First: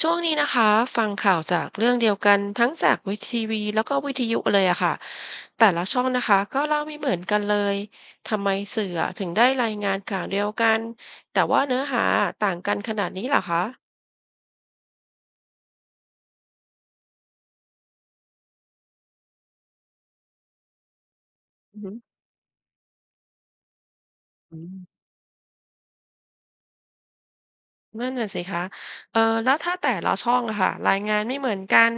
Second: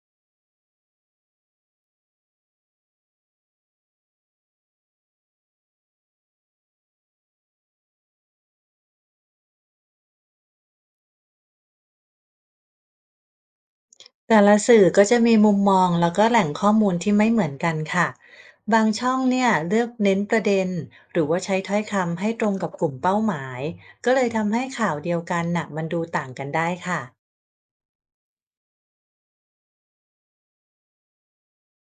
ช่วงนี้นะคะฟังข่าวจากเรื่องเดียวกันทั้งจากวิทีวีแล้วก็วิทยุเลยอะค่ะแต่ละช่องนะคะก็เล่าไม่เหมือนกันเลยทำไมสื่ออะถึงได้รายงานข่าวเดียวกันแต่ว่าเนื้อหาต่างกันขนาดนี้เหรอคะแต่ละสื่อก็จะมีมุมมองแล้วก็แหล่งข้อมูลที่ไม่เหมือนกันค่ะบางช่องเนี่ยเลือกเน้นประเด็นหรือว่าใช้ถ้อืออยฮึอคำให้ตรงกับกลุ่มเป้าหมายก็เลยทำอืให้ข่าวมเดียวกันน่ะมันดูต่างกันได้ค่ะนั่นน่ะสิคะเออแล้วถ้าแต่ละช่องอะค่ะรายงานไม่เหมือนกัน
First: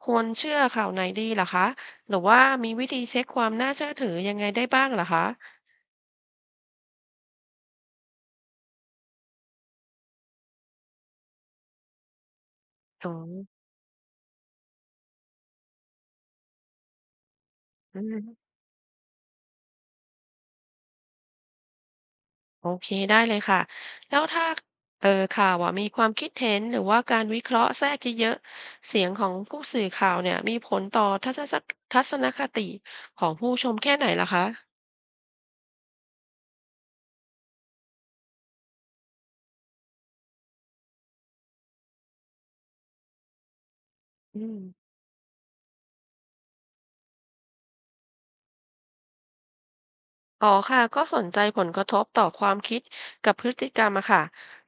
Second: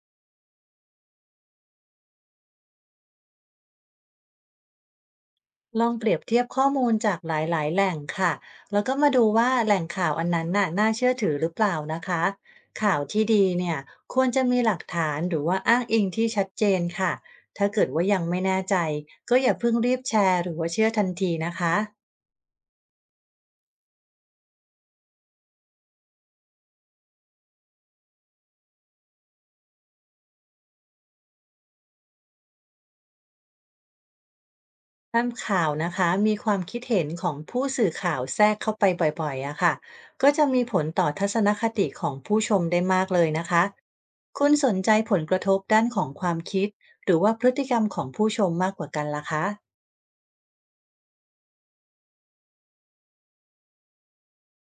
ควรเชื่อข่าวไหนดีเหรอคะหรือว่ามีวิธีเช็คความน่าเชื่อถือยังไงได้บ้างเหรอคะลองเปรียบเทียบข้อมูลจากหลายๆแหล่งค่ะแล้วก็มาดูว่าแหล่งข่าวอันนั้นน่ะน่าเชื่อถือหรือเปล่านะคะข่าวอ๋อที่ดีเนี่ยควรจะมีหลักฐานหรือว่าอ้างอิงที่ชัดเจนค่ะถ้าเกิดอืว่ายังไม่ม แน่ใจก็อย่าเพิ่งรีบแชร์หรือว่าเชื่อทันทีนะคะ โอเคได้เลยค่ะแล้วถ้าข่าวอะมีความคิดเห็นหรือว่าการวิเคราะห์แทรกเยอะๆเสียงของผู้สื่อข่าวเนี่ยมีผลต่อทัศนคติของผู้ชมแค่ไหนล่ะคะตามข่าวนะคะมีความคิดเห็นของผู้สื่อข่าวแทรกเข้าไปบ่อยๆอะค่ะก็จะมีผลต่อทัศนคติของผู้ชมได้มากเลยนะคะอืคุณม สนใจผลกระทบด้านของความคิดหรือว่าพฤติกรรมของผู้ชมมากกว่ากันล่ะคะ อ๋อค่ะก็สนใจผลกระทบต่อความคิดกับพฤติกรรมอะค่ะ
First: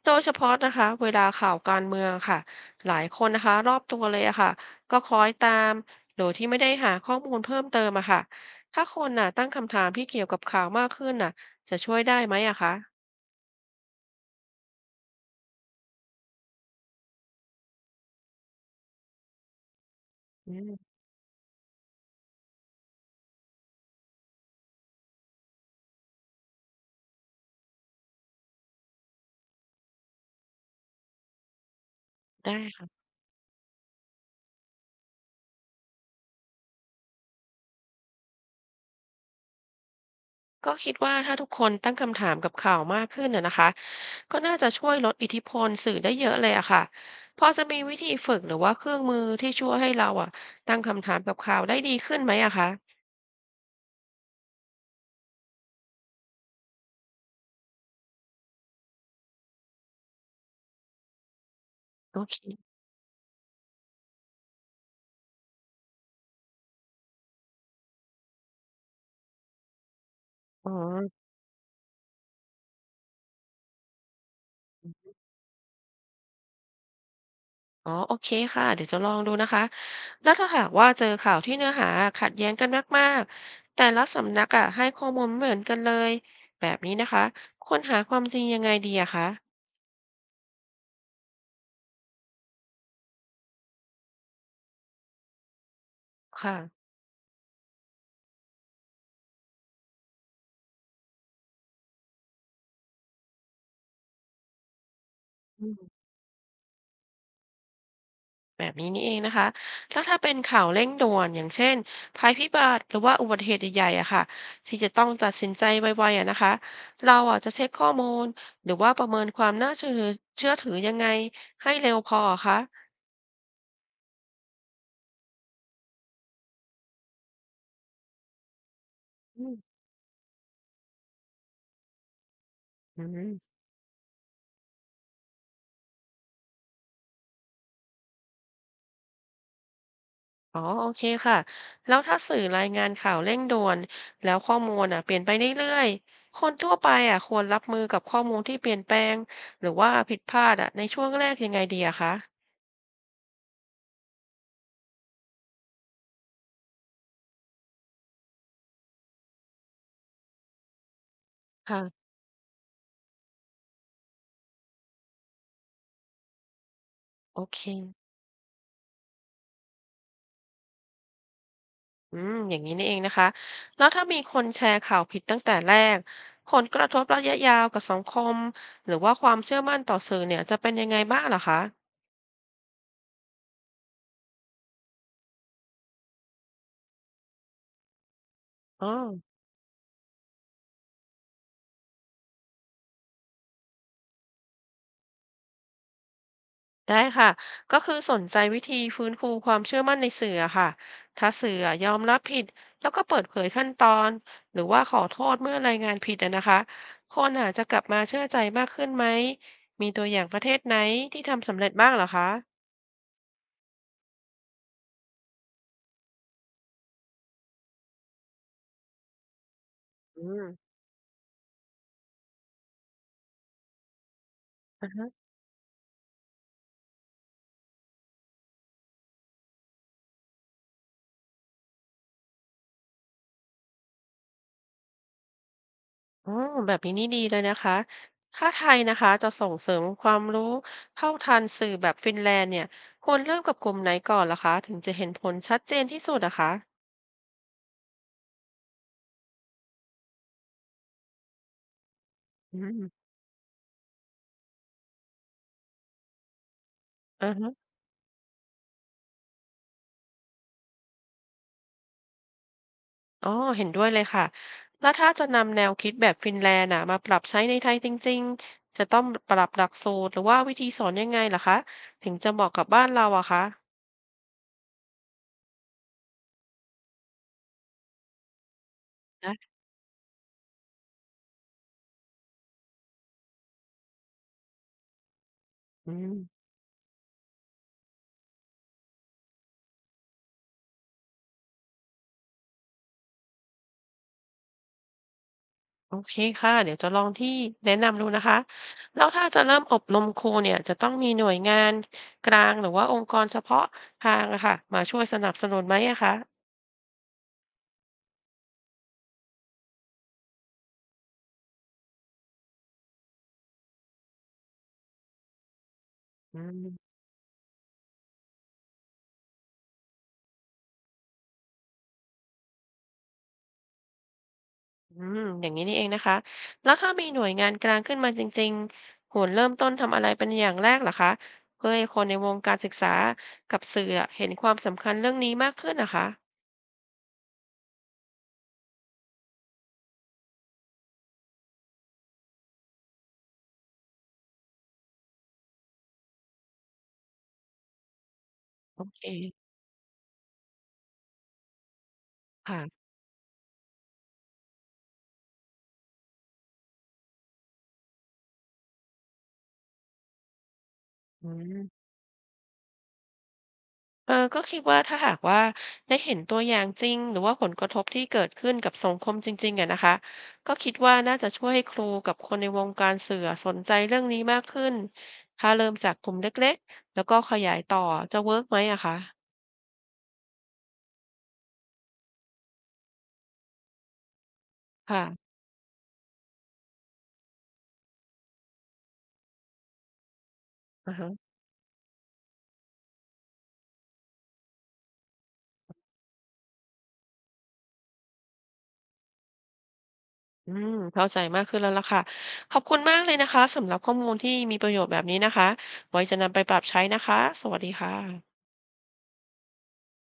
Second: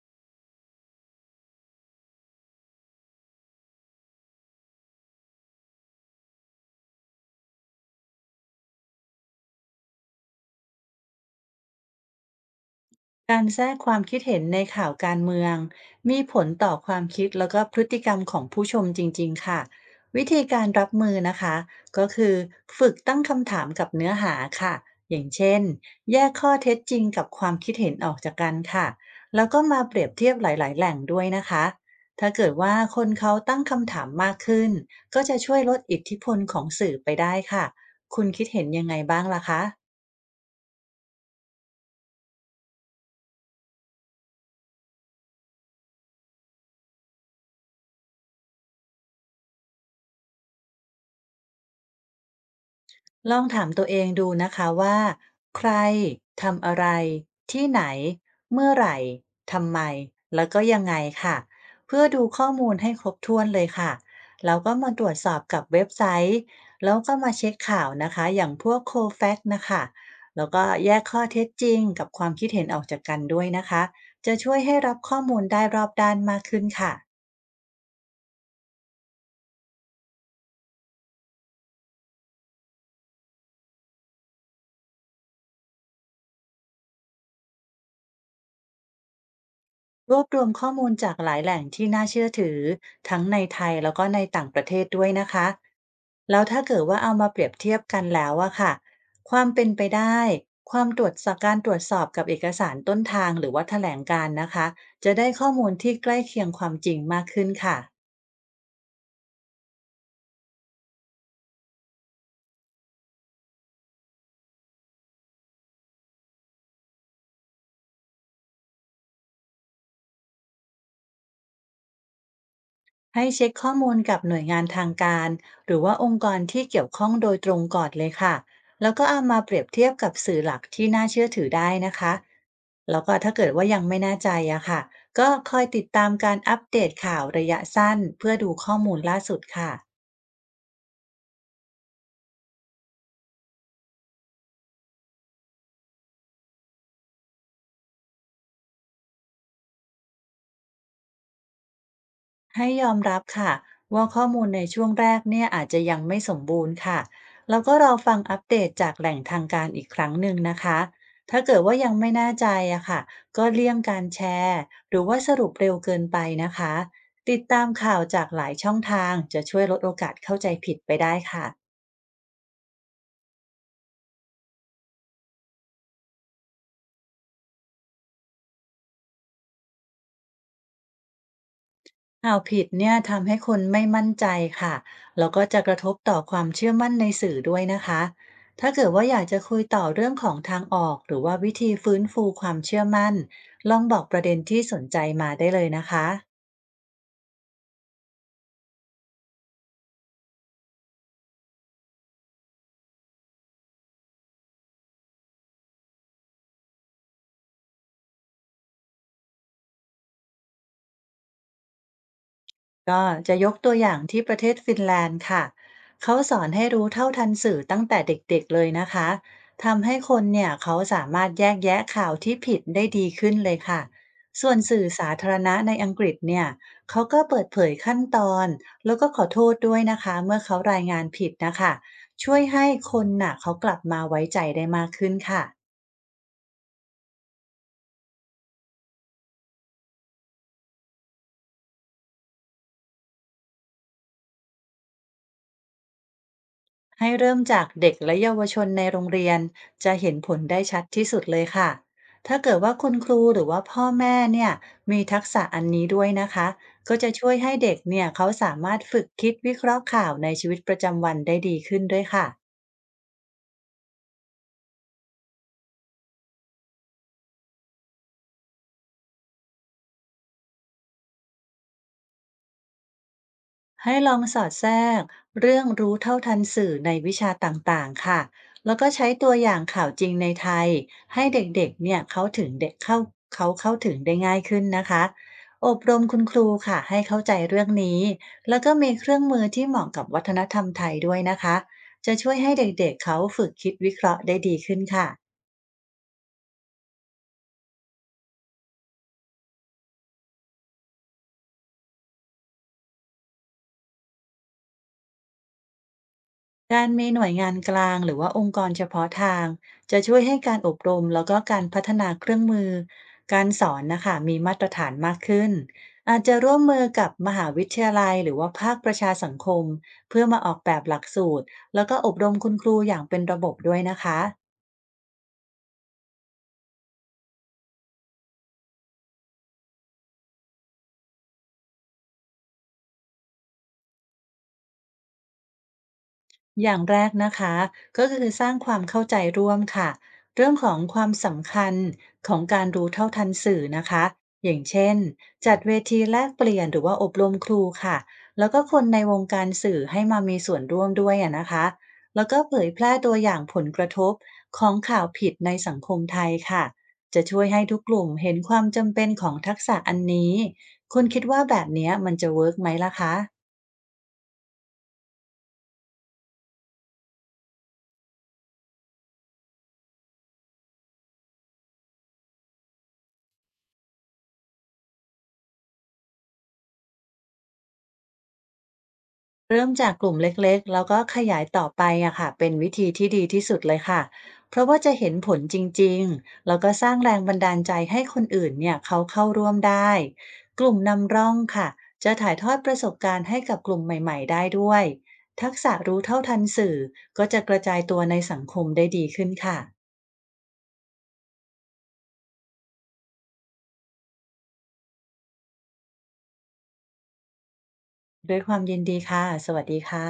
โดยเฉพาะนะคะเวลาข่าวการเมืองค่ะหลายคนนะคะรอบตัวเลยอะค่ะก็คล้อยตามโดยที่ไม่ได้หาข้อมูลเพิ่มเติมอะค่ะถ้าคนน่ะตั้งคำถามที่เกี่ยวกับข่าวมากขึ้นน่ะจะช่วยได้ไหมอะคะการแทรกความคิดเห็นในข่าวการเมืองมีผลต่อความคิดแล้วก็พฤติกรรมของผู้ชมจริงๆค่ะวิธีอืการรัมบมือนะคะก็คือฝึกตั้งคำถามกับเนื้อหาค่ะอย่างเช่นแยกข้อเท็จจริงกับความคิดเห็นออกจากกันค่ะแล้วก็มาเปรียบเทียบหลายๆแหล่งด้วยนะคะถ้าเกิดว่าได้ คนเขาตั้งคำถามมากขึ้นก็จะช่วยลดอิทธิพลของสื่อไปได้ค่ะคุณคิดเห็นยังไงบ้างล่ะคะ ก็คิดว่าถ้าทุกคนตั้งคำถามกับข่าวมากขึ้นนะคะก็น่าจะช่วยลดอิทธิพลสื่อได้เยอะเลยอะค่ะพอจะมีวิธีฝึกหรือว่าเครื่องมือที่ช่วยให้เราอะตั้งคำถามกับข่าวได้ดีขึ้นไหมอะคะลองถามตัวเองดูนะคะว่าใครทำอะไรที่ไหนเมื่อไหร่ทำไมแล้วก็ยังไงค่ะเพื่อโอดูเคข้อมูลให้ครบถ้วนเลยค่ะแล้วก็มาตรวจสอบกับเว็บไซต์แล้วก็มาเช็คข่าวนะคะอย่างพวกโคแฟกนะคะแล้วก็อ๋อแยกข้อเท็จจริงกับความคิดเห็นออกจากกันด้วยนะคะจะช่วยให้รับข้อมูลได้รอบด้านมากขึ้นค่ะ อ๋อโอเคค่ะเดี๋ยวจะลองดูนะคะแล้วถ้าหากว่าเจอข่าวที่เนื้อหาขัดแย้งกันมากๆแต่ละสำนักอะให้ข้อมูลไม่เหมือนกันเลยแบบนี้นะคะควรหาความจริงยังไงดีอะคะรวบรวมข้อมูลจากหลายแหล่งที่น่าเชื่อถือทั้งในไทยแล้วก็ในต่างประเทศด้วยนะคะแล้วค่ถ้าเกิดว่าเอามาเปรียบเทียบกันแล้วอะค่ะความเป็นไปได้ความตรวจสอบการตรวจสอบกับเอกสารต้นทางหรือว่าแถลงการณ์นะคะจะได้ข้อมูลที่ะ ใกล้เคียงความจริงมากขึ้นค่ะ แบบนี้นี่เองนะคะ แล้วถ้าเป็นข่าวเร่งด่วนอย่างเช่นภัยพิบัติหรือว่าอุบัติเหตุใหญ่ๆอะค่ะที่จะต้องตัดสินใจไวๆอะนะคะเราอะจะเช็คข้อมูลหรือว่าประเมินความน่าเชื่อถือยังไงให้เร็วพออะคะให้เช็คข้อมูลกับหน่วยงานทางการหรือว่าองค์กรที่เกี่ยวข้องโดยตรงก่อนเลยค่ะแล้วก็เอามาอืเปรียบมเทียบกับสื่อหลักที่น่าเชื่อถือได้นะคะอืแล้วก็ถ้าเกิดมว่ายังไม่แน่ใจอะค่ะก็คอยติดตามการอัปเดตข่าวระยะสั้นเพื่อดูข้อมูลล่าสุดค่ะ อ๋อโอเคค่ะแล้วถ้าสื่อรายงานข่าวเร่งด่วนแล้วข้อมูลอะเปลี่ยนไปเรื่อยๆคนทั่วไปอะควรรับมือกับข้อมูลที่เปลี่ยนแปลงหรือว่าผิดพลาดอะในช่วงแรกยังไงดีอะคะให้ยอมรับค่ะว่าข้อมูลในช่วงแรกเนี่ยอาจจะยังไม่สมบูรณ์ค่ะแล้วก็รอฟังอัปเดตจากแหล่งทางการอีกครั้งหนึ่งนะคะถ้าเกิดว่ายังค่ะไม่แน่ใจอะค่ะก็เลี่ยงการแชร์หรือว่าสรุปเร็วเกินไปนะคะติโอดเค ตามข่าวจากหลายช่องทางจะช่วยลดโอกาสเข้าใจผิดไปได้ค่ะ อืมอย่างนี้นี่เองนะคะแล้วถ้ามีคนแชร์ข่าวผิดตั้งแต่แรกผลกระทบระยะยาวกับสังคมหรือว่าความเชื่อมั่นต่อสื่อเนี่ยจะเป็นยังไงบ้างเหรอคะข่าวผิดเนี่ยทำให้คนไม่มั่นใจค่ะ แล้วก็จะกระทบต่อความเชื่อมั่นในสื่อด้วยนะคะ ถ้าอ๋เกิอดว่าอยากจะคุยต่อเรื่องของทางออกหรือว่าวิธีฟื้นฟูความเชื่อมั่น ลองบอกประเด็นที่สนใจมาได้เลยนะคะ ได้ค่ะก็คือสนใจวิธีฟื้นฟูความเชื่อมั่นในสื่ออะค่ะถ้าสื่อยอมรับผิดแล้วก็เปิดเผยขั้นตอนหรือว่าขอโทษเมื่อรายงานผิดอะนะคะคนอาจจะกลับมาเชื่อใจมากขึ้นไหมมีตัวอย่างประเทศไหนที่ทำสำเร็จบ้างเหรอคะก็จะยกตัวอย่างที่ประเทศฟินแลนด์ค่ะเขาสอนให้รู้เท่าทันสื่อตั้งแต่เด็กๆเลยนะคะทำให้คอืนม เนี่ยเขาสามารถแยกแยะข่าวที่ผิดได้ดีขึ้นเลยค่ะส่วนสื่อสาธารณะในอังกฤษเนี่ยเขาก็เปิดเผยขั้นตอนแล้วก็ขอโทษด้วยนะคะเมื่อเขารายงานผิดนะคะช่วยให้คนน่ะเขากลับมาไว้ใจได้มากขึ้นค่ะ อ๋อแบบนี้นี่ดีเลยนะคะถ้าไทยนะคะจะส่งเสริมความรู้เท่าทันสื่อแบบฟินแลนด์เนี่ยควรเริ่มกับกลุ่มไหนก่อนล่ะคะถึงจะเห็นผลชัดเจนที่สุดอะคะให้เริ่มจากเด็กและเยาวชนในโรงเรียนจะเห็นผลได้ชัดที่สุดเลยค่ะ ถ้าเกิอืดว่ามคุณครูหรือว่าพ่อแม่เนี่ยมีทักษะอันนี้ด้วยนะคะก็จะช่อ่าวยฮะให้เด็กเนี่ยเขาสามารถฝึกคิดวิเคราะห์ข่าวในชีวิตประจำวันได้ดีขึ้นด้วยค่ะ อ๋อเห็นด้วยเลยค่ะ แล้วถ้าจะนำแนวคิดแบบฟินแลนด์อะมาปรับใช้ในไทยจริงๆจะต้องปรับหลักสูตรหรือว่าวิธีสอนยังไงล่ะคะถึงจะเหมาะกับบ้านเราอะคะให้ลองสอดแทรกเรื่องรู้เท่าทันสื่อในวิชาต่างๆค่ะแล้วก็ใช้ตัวนะอย่างข่าวจริงในไทยให้เด็กๆเนี่ยเขาถึงเด็กเข้าเขาเข้าถึงได้ง่ายขึ้นนะคะอบอืรมม คุณครูค่ะให้เข้าใจเรื่องนี้แล้วก็มีเครื่องมือที่เหมาะกับวัฒนธรรมไทยด้วยนะคะจะช่วยให้เด็กๆเขาฝึกคิดวิเคราะห์ได้ดีขึ้นค่ะ โอเคค่ะเดี๋ยวจะลองที่แนะนำดูนะคะแล้วถ้าจะเริ่มอบรมครูเนี่ยจะต้องมีหน่วยงานกลางหรือว่าองค์กรเฉพาะทางอะค่ะมาช่วยสนับสนุนไหมอะคะการมีหน่วยงานกลางหรือว่าองค์กรเฉพาะทางจะช่วยให้การอบรมแล้วก็การพัฒนาเครื่องมือการสอนนะคะมีมาตรฐานมากขึ้นอาจจะอืร่วมมือมกับมหาวิทยาลัยหรือว่าภาคประชาสังคมเพื่อมาออกแบบหลักสูตรแล้วก็อบรมคุณครูอย่างเป็นระบบด้วยนะคะ อืมอย่างนี้นี่เองนะคะแล้วถ้ามีหน่วยงานกลางขึ้นมาจริงๆควรเริ่มต้นทำอะไรเป็นอย่างแรกเหรอคะเพื่อให้คนในวงการศึกษากับสื่ออะเห็นความสำคัญเรื่องนี้มากขึ้นนะคะอย่างแรกนะคะก็คือสร้างความเข้าใจร่วมค่ะเรื่องของความสำคัญของการรู้เท่าทันสื่อนะคะอย่างเช่นจัดเวทีแลกเปลี่ยนหรือว่าอบรมครูค่ะแล้วก็คโอนในเควงการสื่อให้มามีส่วนร่วมด้วยอะนะคะแล้วก็เผยแพค่ะร่ตัวอย่างผลกระทบของข่าวผิดในสังคมไทยค่ะจะช่วยให้ทุกกลุ่มเห็นความจำเป็นของทักษะอันนี้คุณคิดอืว่าแบบม เนี้ยมันจะเวิร์กไหมล่ะคะ เออก็คิดว่าถ้าหากว่าได้เห็นตัวอย่างจริงหรือว่าผลกระทบที่เกิดขึ้นกับสังคมจริงๆอะนะคะก็คิดว่าน่าจะช่วยให้ครูกับคนในวงการสื่อสนใจเรื่องนี้มากขึ้นถ้าเริ่มจากกลุ่มเล็กๆแล้วก็ขยายต่อจะเวิร์กไหมอะคะเริ่มจากกลุ่มเล็กๆ แล้วก็ขยายต่อไปอะค่ะเป็นวิธีที่ดีที่สุดเลยค่ะ เพราะว่าจะเห็นค่ะผลจริงๆ แล้วก็สร้างแรงบันดาลใจให้คนอื่นเนี่ยเขาเข้าร่วมได้ กลุ่มอะฮะนำร่องค่ะจะถ่ายทอดประสบการณ์ให้กับกลุ่มใหม่ๆได้ด้วยทักษะรู้เท่าทันสื่อก็จะกระจายตัวในสังคมได้ดีขึ้นค่ะอืมเข้าใจมากขึ้นแล้วล่ะค่ะขอบคุณมากเลยนะคะสำหรับข้อมูลที่มีประโยชน์แบบนี้นะคะไว้จะนำไปปรับใช้นะคะสวัสดีค่ด้ะวยความยินดีค่ะสวัสดีค่ะ